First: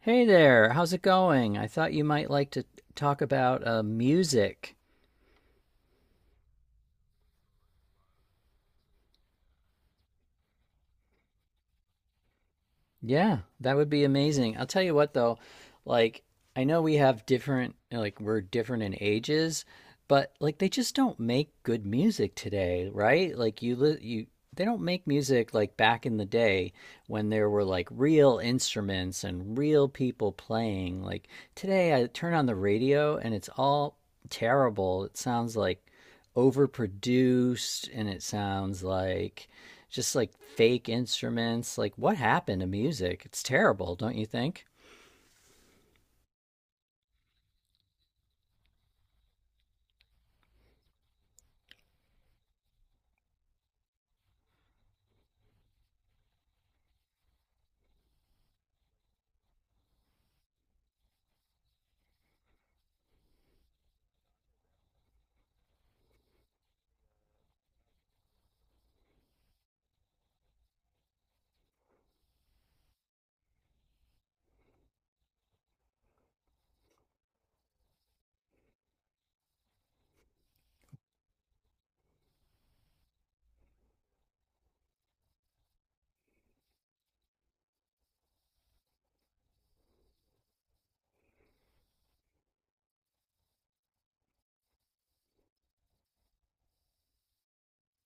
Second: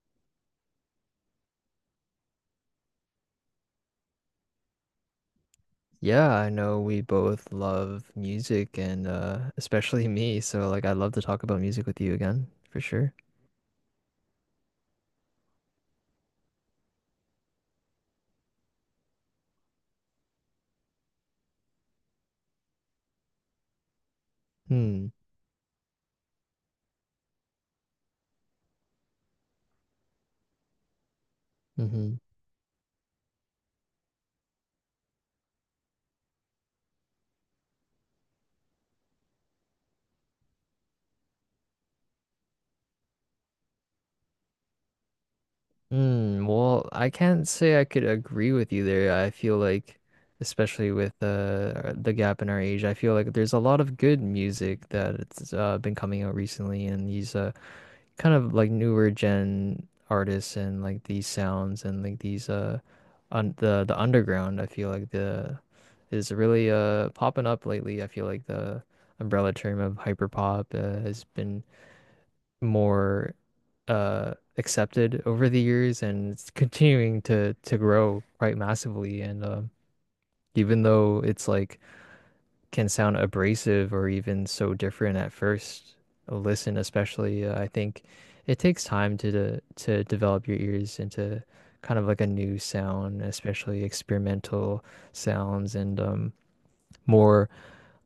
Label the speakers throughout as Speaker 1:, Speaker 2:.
Speaker 1: Hey there, how's it going? I thought you might like to talk about music.
Speaker 2: Yeah, I know we both love music and especially me, so like I'd love to talk about music with you again, for sure.
Speaker 1: Yeah, that would be amazing. I'll tell you what though, like I know we have different we're different in ages, but like they just don't make good music today, right? Like you li you they don't make
Speaker 2: Hmm.
Speaker 1: music like back in the day when there were like real instruments and real people playing. Like today I
Speaker 2: Mm-hmm.
Speaker 1: turn on the radio and it's all terrible. It sounds like overproduced and it sounds like just like fake instruments. Like, what happened to music? It's terrible, don't you think?
Speaker 2: Mm, well, I can't say I could agree with you there. I feel like especially with the gap in our age, I feel like there's a lot of good music that it's been coming out recently and these kind of like newer gen artists and like these sounds and like these on the underground I feel like the is really popping up lately. I feel like the umbrella term of hyperpop has been more accepted over the years and it's continuing to grow quite massively and even though it's like can sound abrasive or even so different at first listen, especially I think it takes time to develop your ears into kind of like a new sound, especially experimental sounds, and more,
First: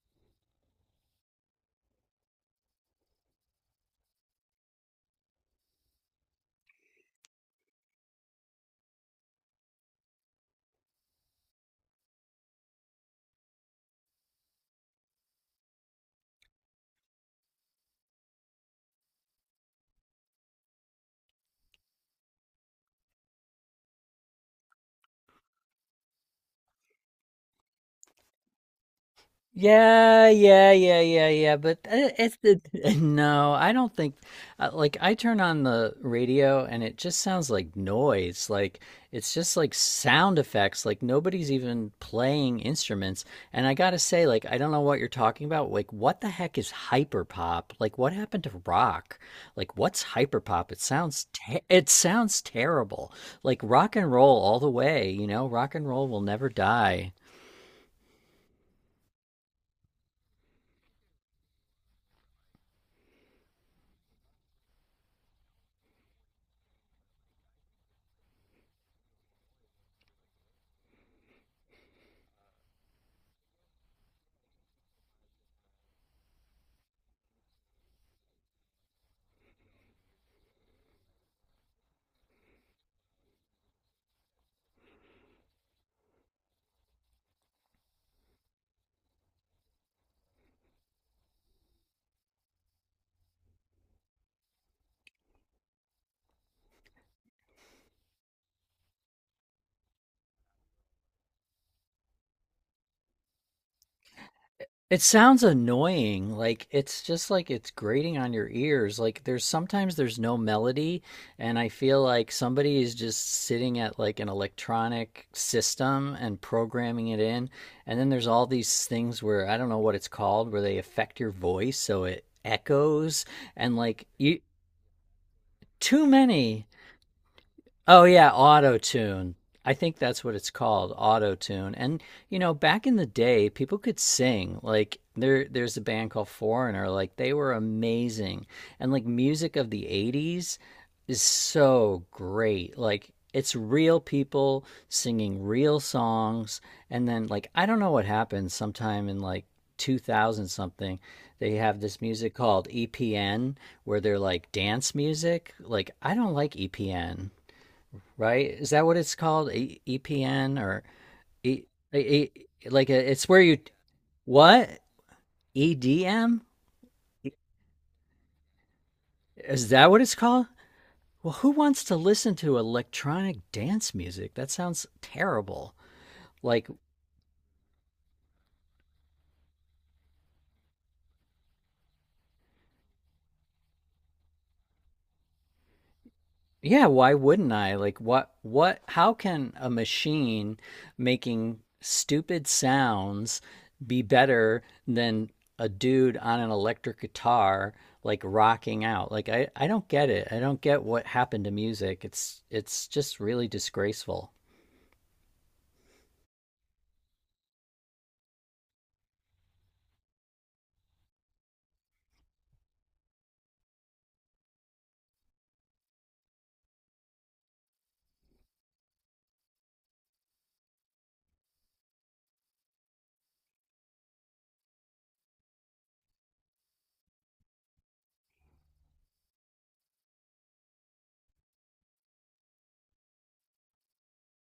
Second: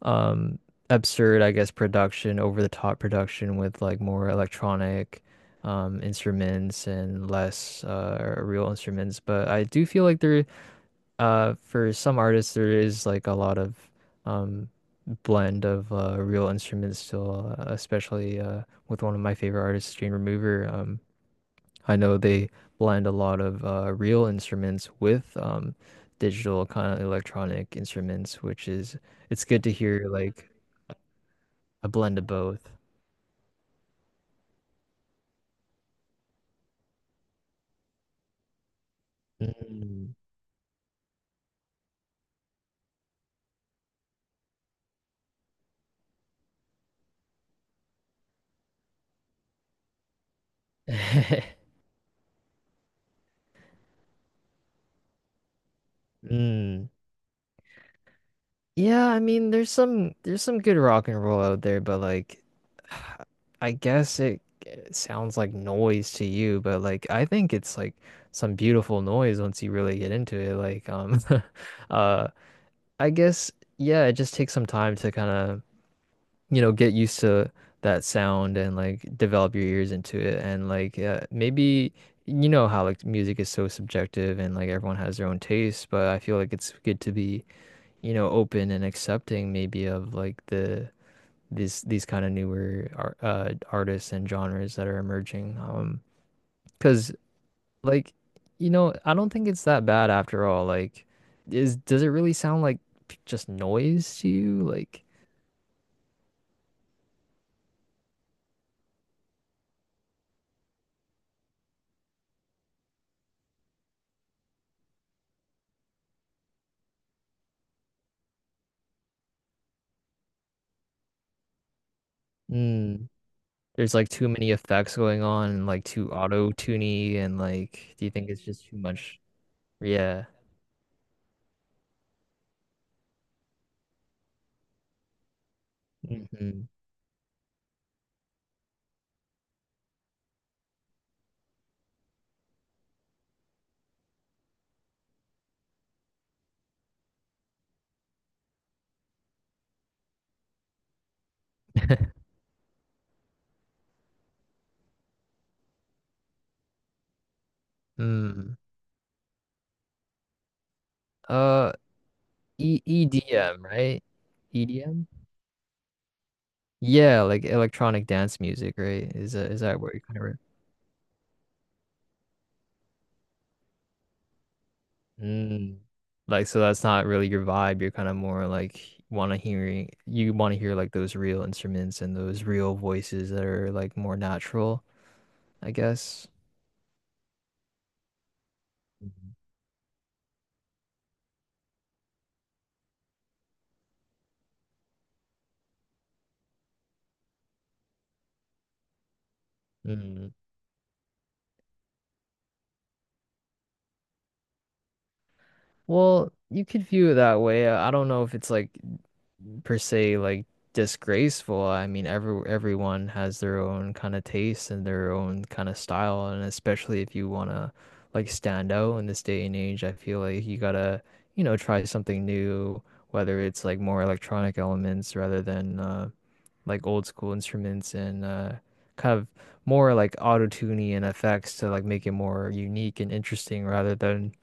Speaker 2: um absurd, I guess, production, over the top production with like more electronic instruments and less real instruments. But I do feel like there, for some artists, there is like a lot of, um, blend of real instruments still, especially with one of my favorite artists, Jane Remover. I know they blend a lot of real instruments with, digital kind of electronic instruments, which is it's good to hear
Speaker 1: Yeah,
Speaker 2: like
Speaker 1: yeah, yeah, yeah, yeah. But
Speaker 2: a blend of
Speaker 1: it's the
Speaker 2: both.
Speaker 1: no, I don't think like I turn on the radio and it just sounds like noise. Like it's just like
Speaker 2: Mm.
Speaker 1: sound effects. Like nobody's even playing instruments. And I gotta say, like I don't know what you're talking about. Like what the heck is hyperpop? Like what happened to rock? Like what's hyperpop? It sounds te it sounds terrible. Like rock and roll all the way. You know, rock and roll will never
Speaker 2: Mm.
Speaker 1: die.
Speaker 2: Yeah, I mean, there's some good rock and roll out there, but like, I guess it, it sounds like noise to you, but like, I think it's like some beautiful noise once you really get into it. Like, uh, I guess yeah, it just takes some time to kind of, you know, get used to that sound and like develop your ears into it, and like, maybe you know how like music is so subjective and like everyone has their own taste, but I feel like it's good to be, you know, open and accepting maybe of like the these kind of newer artists and genres that are emerging. Because like, you know, I don't think it's that bad after all. Like, is does it really sound like just noise to you?
Speaker 1: It
Speaker 2: Like,
Speaker 1: sounds annoying. Like it's just like it's grating on your ears. Like there's sometimes there's no melody and I feel like somebody is just sitting at like an electronic system and programming it in. And then there's all these things where I don't know what it's called where they affect your voice so it
Speaker 2: mm,
Speaker 1: echoes and
Speaker 2: there's
Speaker 1: like
Speaker 2: like too
Speaker 1: you
Speaker 2: many effects going on and like
Speaker 1: too
Speaker 2: too
Speaker 1: many.
Speaker 2: auto-tuney and like,
Speaker 1: Oh
Speaker 2: do you think
Speaker 1: yeah,
Speaker 2: it's just too
Speaker 1: auto
Speaker 2: much?
Speaker 1: tune. I think that's
Speaker 2: Yeah.
Speaker 1: what it's called, auto tune. And you know, back in the day, people could sing. Like there's a band called
Speaker 2: Hmm.
Speaker 1: Foreigner. Like they were amazing. And like music of the '80s is so great. Like it's real people singing real songs. And then like I don't know what happened. Sometime in like 2000 something, they have this music called EPN, where they're like dance music. Like I don't like EPN, right?
Speaker 2: Mm.
Speaker 1: Is that what it's called? EPN or e-
Speaker 2: Uh,
Speaker 1: e- e-
Speaker 2: E
Speaker 1: like it's where you
Speaker 2: EDM, right?
Speaker 1: what.
Speaker 2: EDM?
Speaker 1: EDM?
Speaker 2: Yeah, like electronic dance music, right? Is
Speaker 1: Is
Speaker 2: that
Speaker 1: that
Speaker 2: where
Speaker 1: what
Speaker 2: you
Speaker 1: it's
Speaker 2: kind of
Speaker 1: called? Well, who wants to listen to electronic dance music? That sounds terrible.
Speaker 2: mm. Like, so
Speaker 1: Like
Speaker 2: that's not really your vibe. You're kind of more like want to hearing you want to hear like those real instruments and those real voices that are like more natural, I guess.
Speaker 1: yeah, why wouldn't I? Like what how
Speaker 2: Mhm.
Speaker 1: can a machine making stupid sounds be better than a dude on an electric guitar like rocking out? Like I don't get it.
Speaker 2: Mm.
Speaker 1: I don't get what happened to music. It's just really disgraceful.
Speaker 2: Well, you could view it that way. I don't know if it's like per se like disgraceful. I mean, everyone has their own kind of taste and their own kind of style, and especially if you want to like stand out in this day and age, I feel like you gotta, you know, try something new, whether it's like more electronic elements rather than like old school instruments and kind of more like auto-tuning and effects to like make it more unique and interesting rather than,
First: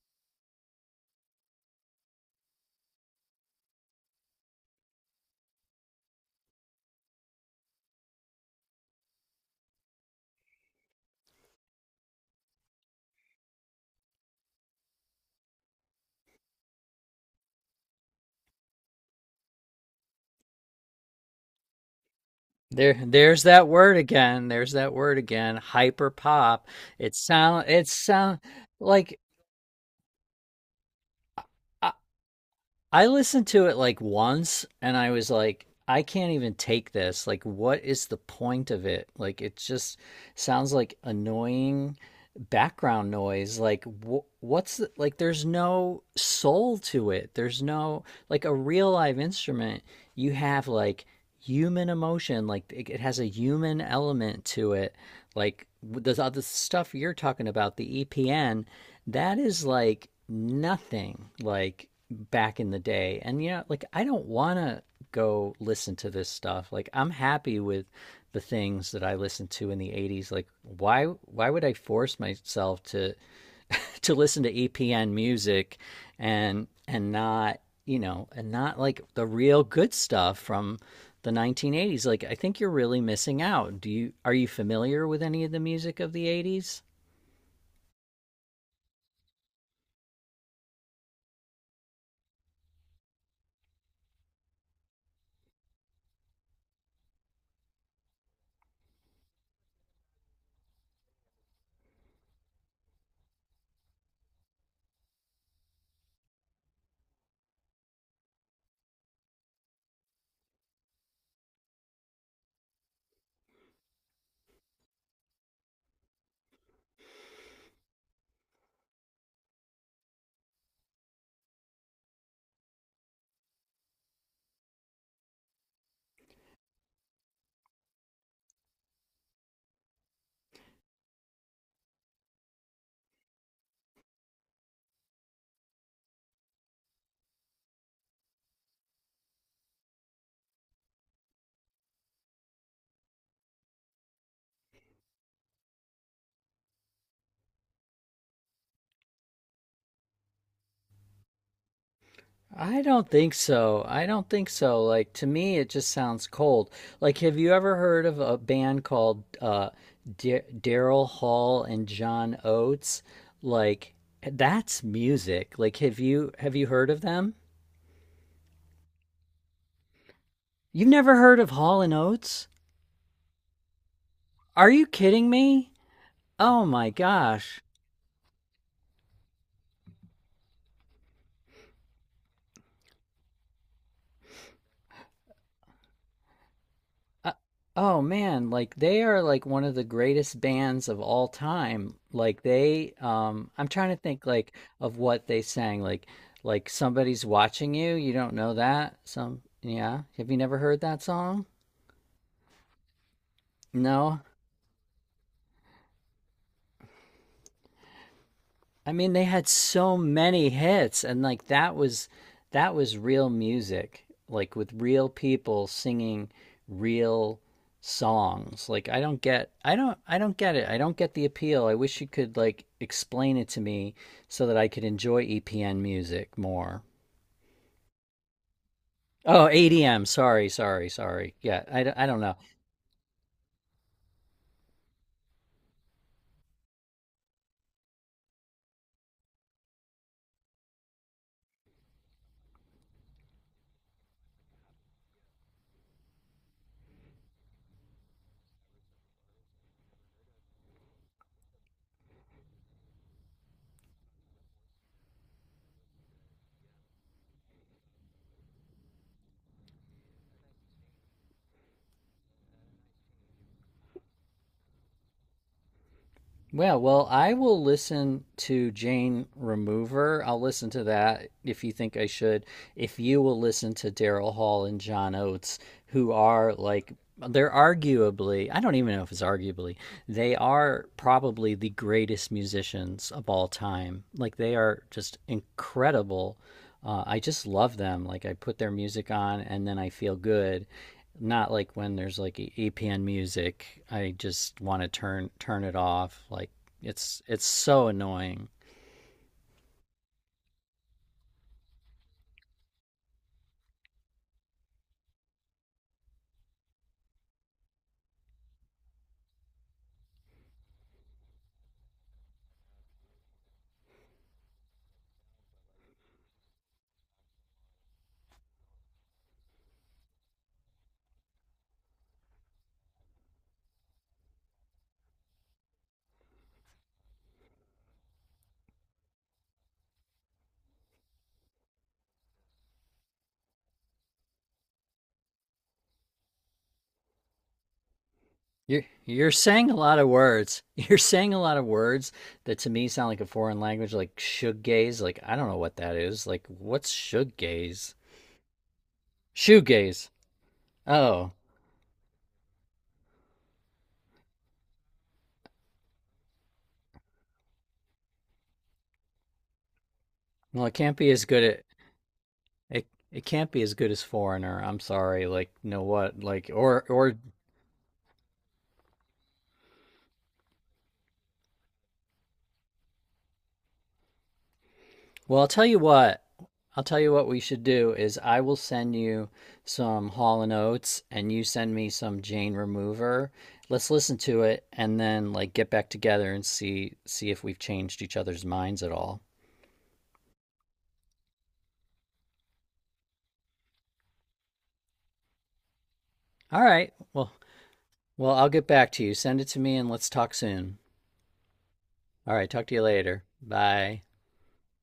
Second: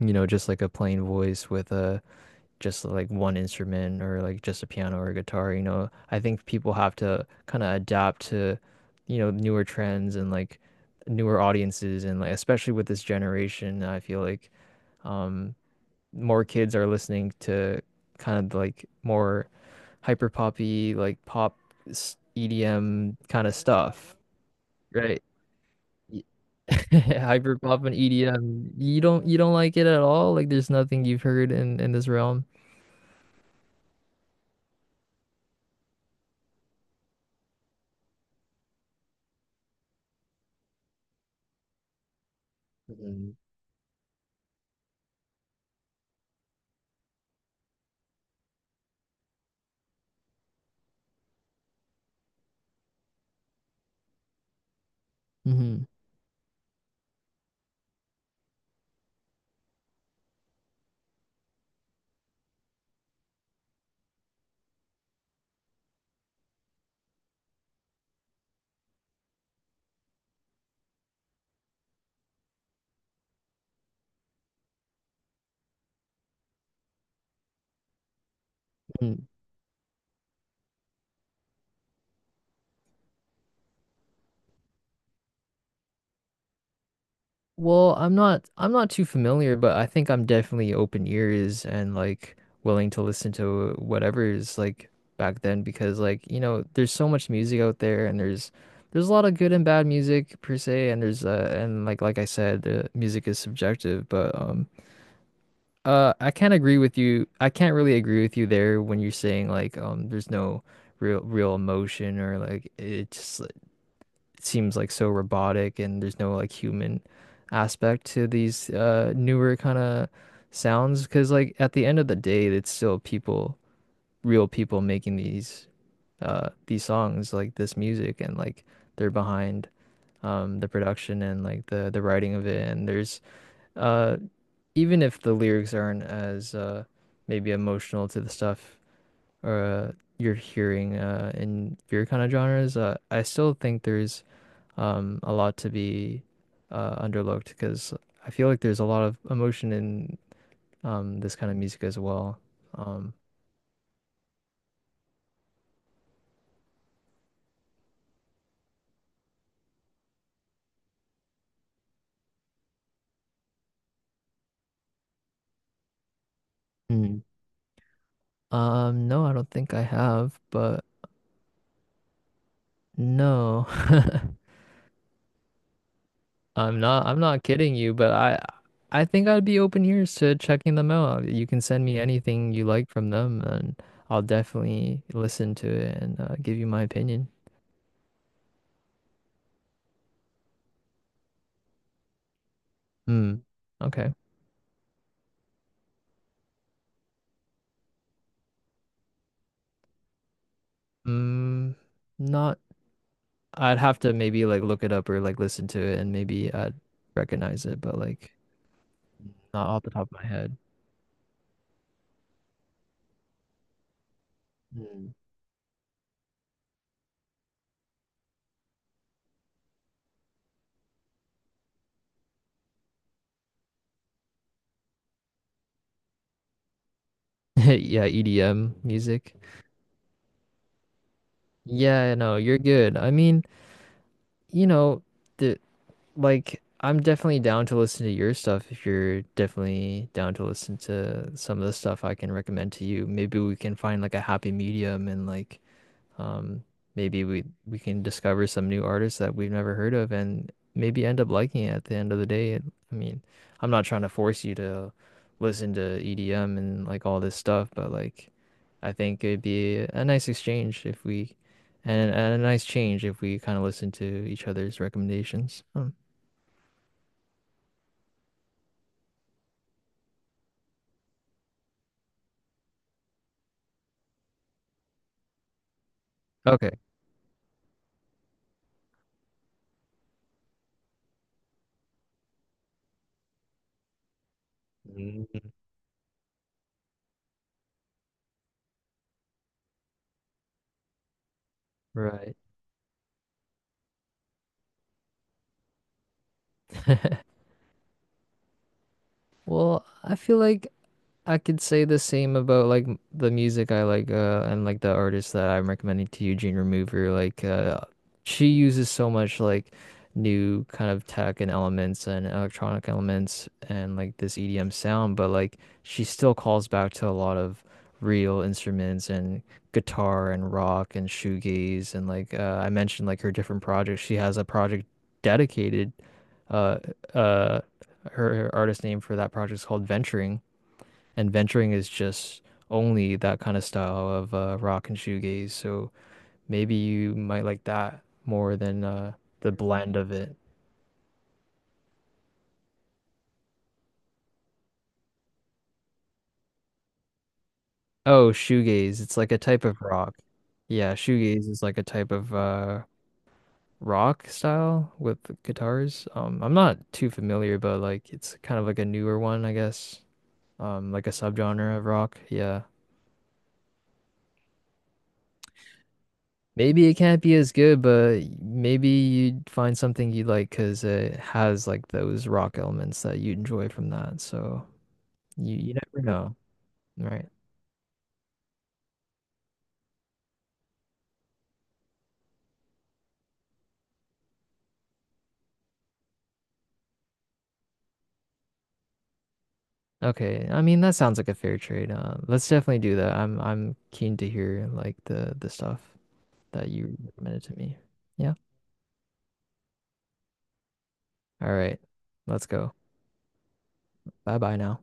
Speaker 2: you know, just like a plain voice with a, just like one instrument or like just a piano or a guitar, you know. I think people have to kind of adapt to, you know, newer trends and like newer audiences and like especially with this generation, I feel like um more kids are listening to kind of like more hyper poppy like pop
Speaker 1: There
Speaker 2: EDM
Speaker 1: there's
Speaker 2: kind of
Speaker 1: that word
Speaker 2: stuff,
Speaker 1: again. There's that word
Speaker 2: right?
Speaker 1: again. Hyper
Speaker 2: Y-
Speaker 1: pop.
Speaker 2: Hyper pop
Speaker 1: It
Speaker 2: and
Speaker 1: sound
Speaker 2: EDM. You
Speaker 1: like
Speaker 2: don't you don't like it at all? Like there's nothing you've heard
Speaker 1: I
Speaker 2: in this realm.
Speaker 1: I listened to it like once and I was like, I can't even take this. Like, what is the point of it? Like, it just sounds like annoying background
Speaker 2: Mm-hmm.
Speaker 1: noise. Like, what's the, like, there's no soul to it. There's no, like, a real live instrument, you have like human emotion. Like, it has a human element to it like
Speaker 2: Mm-hmm.
Speaker 1: there's all this stuff you're talking about the EPN that is like nothing like back in the day. And you know, like I don't want to go listen to this stuff. Like I'm happy with the things that I listened to in the '80s. Like why would I force myself to to listen to EPN music and not, you know, and not like the real good stuff from the 1980s. Like I think you're really missing out. Do you Are you familiar with any of the music of the '80s?
Speaker 2: Well, I'm not too familiar, but I think I'm definitely open ears and like willing to listen to whatever is like back then because like, you know, there's so much music out there and there's a lot of good and bad music per se and there's and like I said, music is subjective, but I can't agree with you. I can't really agree with you there when you're saying like, there's no real emotion or like it's it seems like so robotic and there's no like human aspect to these newer kind of sounds because like at the end of the day it's still people, real people making these songs, like this music, and like they're behind, the production and like the writing of it, and there's uh even if the lyrics aren't as maybe emotional to the stuff or, you're hearing in your kind of genres, I still think there's, a lot to be, underlooked because I feel like there's a lot of emotion in, this kind of music as well. Um,
Speaker 1: I don't think so. Like to me it just sounds cold. Like have you ever heard of a band called Daryl Hall and John Oates? Like that's music. Like have you heard of
Speaker 2: Mm.
Speaker 1: them?
Speaker 2: No, I don't think I have, but
Speaker 1: You've never heard of Hall and Oates?
Speaker 2: no,
Speaker 1: Are you kidding me? Oh
Speaker 2: I'm
Speaker 1: my
Speaker 2: not. I'm not
Speaker 1: gosh.
Speaker 2: kidding you, but I think I'd be open ears to checking them out. You can send me anything you like from them, and I'll definitely listen to it and, give you my opinion.
Speaker 1: Uh, oh man, like they are like one of the greatest bands of all time. Like they
Speaker 2: Hmm.
Speaker 1: I'm trying to
Speaker 2: Okay.
Speaker 1: think like of what they sang like somebody's watching you. You don't know that? Some yeah. Have you never heard that song?
Speaker 2: Hmm. Not, I'd have to
Speaker 1: No.
Speaker 2: maybe like look it up or like listen to it and maybe I'd recognize it, but like
Speaker 1: I mean, they had
Speaker 2: not off the
Speaker 1: so
Speaker 2: top of my
Speaker 1: many
Speaker 2: head.
Speaker 1: hits, and like that was real music, like with real
Speaker 2: Mm.
Speaker 1: people singing real songs. Like I don't get it. I don't get the appeal. I wish you could like explain it to me so that I could enjoy EPN music more.
Speaker 2: Yeah, EDM music.
Speaker 1: Oh, ADM. Sorry, sorry, sorry. Yeah, I
Speaker 2: Yeah,
Speaker 1: don't know.
Speaker 2: no, you're good. I mean, you know, the, like I'm definitely down to listen to your stuff if you're definitely down to listen to some of the stuff I can recommend to you. Maybe we can find like a happy medium and like, Um, maybe we can discover some new artists that we've never heard of and maybe end up liking it at the end of the day. It, I mean, I'm not trying to force you to listen to EDM and like all this stuff, but like I think it'd be a nice exchange if we and a nice change if we kind of listen to each other's recommendations. Hmm.
Speaker 1: Yeah, well, I will listen to Jane Remover. I'll listen to that if you think I should. If you will listen to Daryl Hall and John Oates, who are
Speaker 2: Okay.
Speaker 1: like, they're arguably, I don't even know if it's arguably, they are probably the greatest musicians of all time. Like, they are just
Speaker 2: Mm.
Speaker 1: incredible. I just love them. Like, I put their music on and then I feel good not like when there's
Speaker 2: Right.
Speaker 1: like EPN music. I just want to turn it off. Like it's so annoying.
Speaker 2: Well, I feel like I could say the same about like the music I like and like the artist that I'm recommending to you, Jane Remover. Like she uses so much like new kind of tech and elements and electronic elements and like this EDM sound, but like she still calls back to a lot of real instruments and guitar and rock and shoegaze and like, I mentioned like her different projects. She has a project dedicated uh uh her artist name for that project is called Venturing, and venturing is just only that kind of style of rock and shoegaze. So maybe you might like that more
Speaker 1: You're
Speaker 2: than,
Speaker 1: you're
Speaker 2: the
Speaker 1: saying a
Speaker 2: blend
Speaker 1: lot of
Speaker 2: of it.
Speaker 1: words. You're saying a lot of words that to me sound like a foreign language, like shoegaze. Like I don't know what that is. Like what's shoegaze?
Speaker 2: Oh, shoegaze. It's like a type of
Speaker 1: Shoegaze.
Speaker 2: rock. Yeah,
Speaker 1: Oh,
Speaker 2: shoegaze is like a type of, rock style with guitars. I'm not too familiar, but like it's kind of like a newer one, I guess.
Speaker 1: well, it can't
Speaker 2: Like a
Speaker 1: be as good at
Speaker 2: subgenre of rock. Yeah.
Speaker 1: it. It can't be as good as Foreigner. I'm sorry. Like, you know what? Like,
Speaker 2: Maybe it
Speaker 1: or
Speaker 2: can't be as good, but maybe you'd find something you like because it has like those rock elements that you enjoy from that. So
Speaker 1: well, I'll
Speaker 2: you
Speaker 1: tell
Speaker 2: you
Speaker 1: you
Speaker 2: never
Speaker 1: what.
Speaker 2: know,
Speaker 1: I'll tell you
Speaker 2: right?
Speaker 1: what we should do is I will send you some Hall and Oates and you send me some Jane Remover. Let's listen to it and then like get back together and see if we've changed each other's minds at all.
Speaker 2: Okay, I mean that sounds like a fair trade. Let's definitely do that. I'm keen to hear like the stuff
Speaker 1: All
Speaker 2: that
Speaker 1: right.
Speaker 2: you recommended to me.
Speaker 1: Well,
Speaker 2: Yeah.
Speaker 1: I'll get back to you. Send it to me and let's talk soon.
Speaker 2: All right,
Speaker 1: All
Speaker 2: let's
Speaker 1: right, talk to
Speaker 2: go.
Speaker 1: you later. Bye.
Speaker 2: Bye bye now.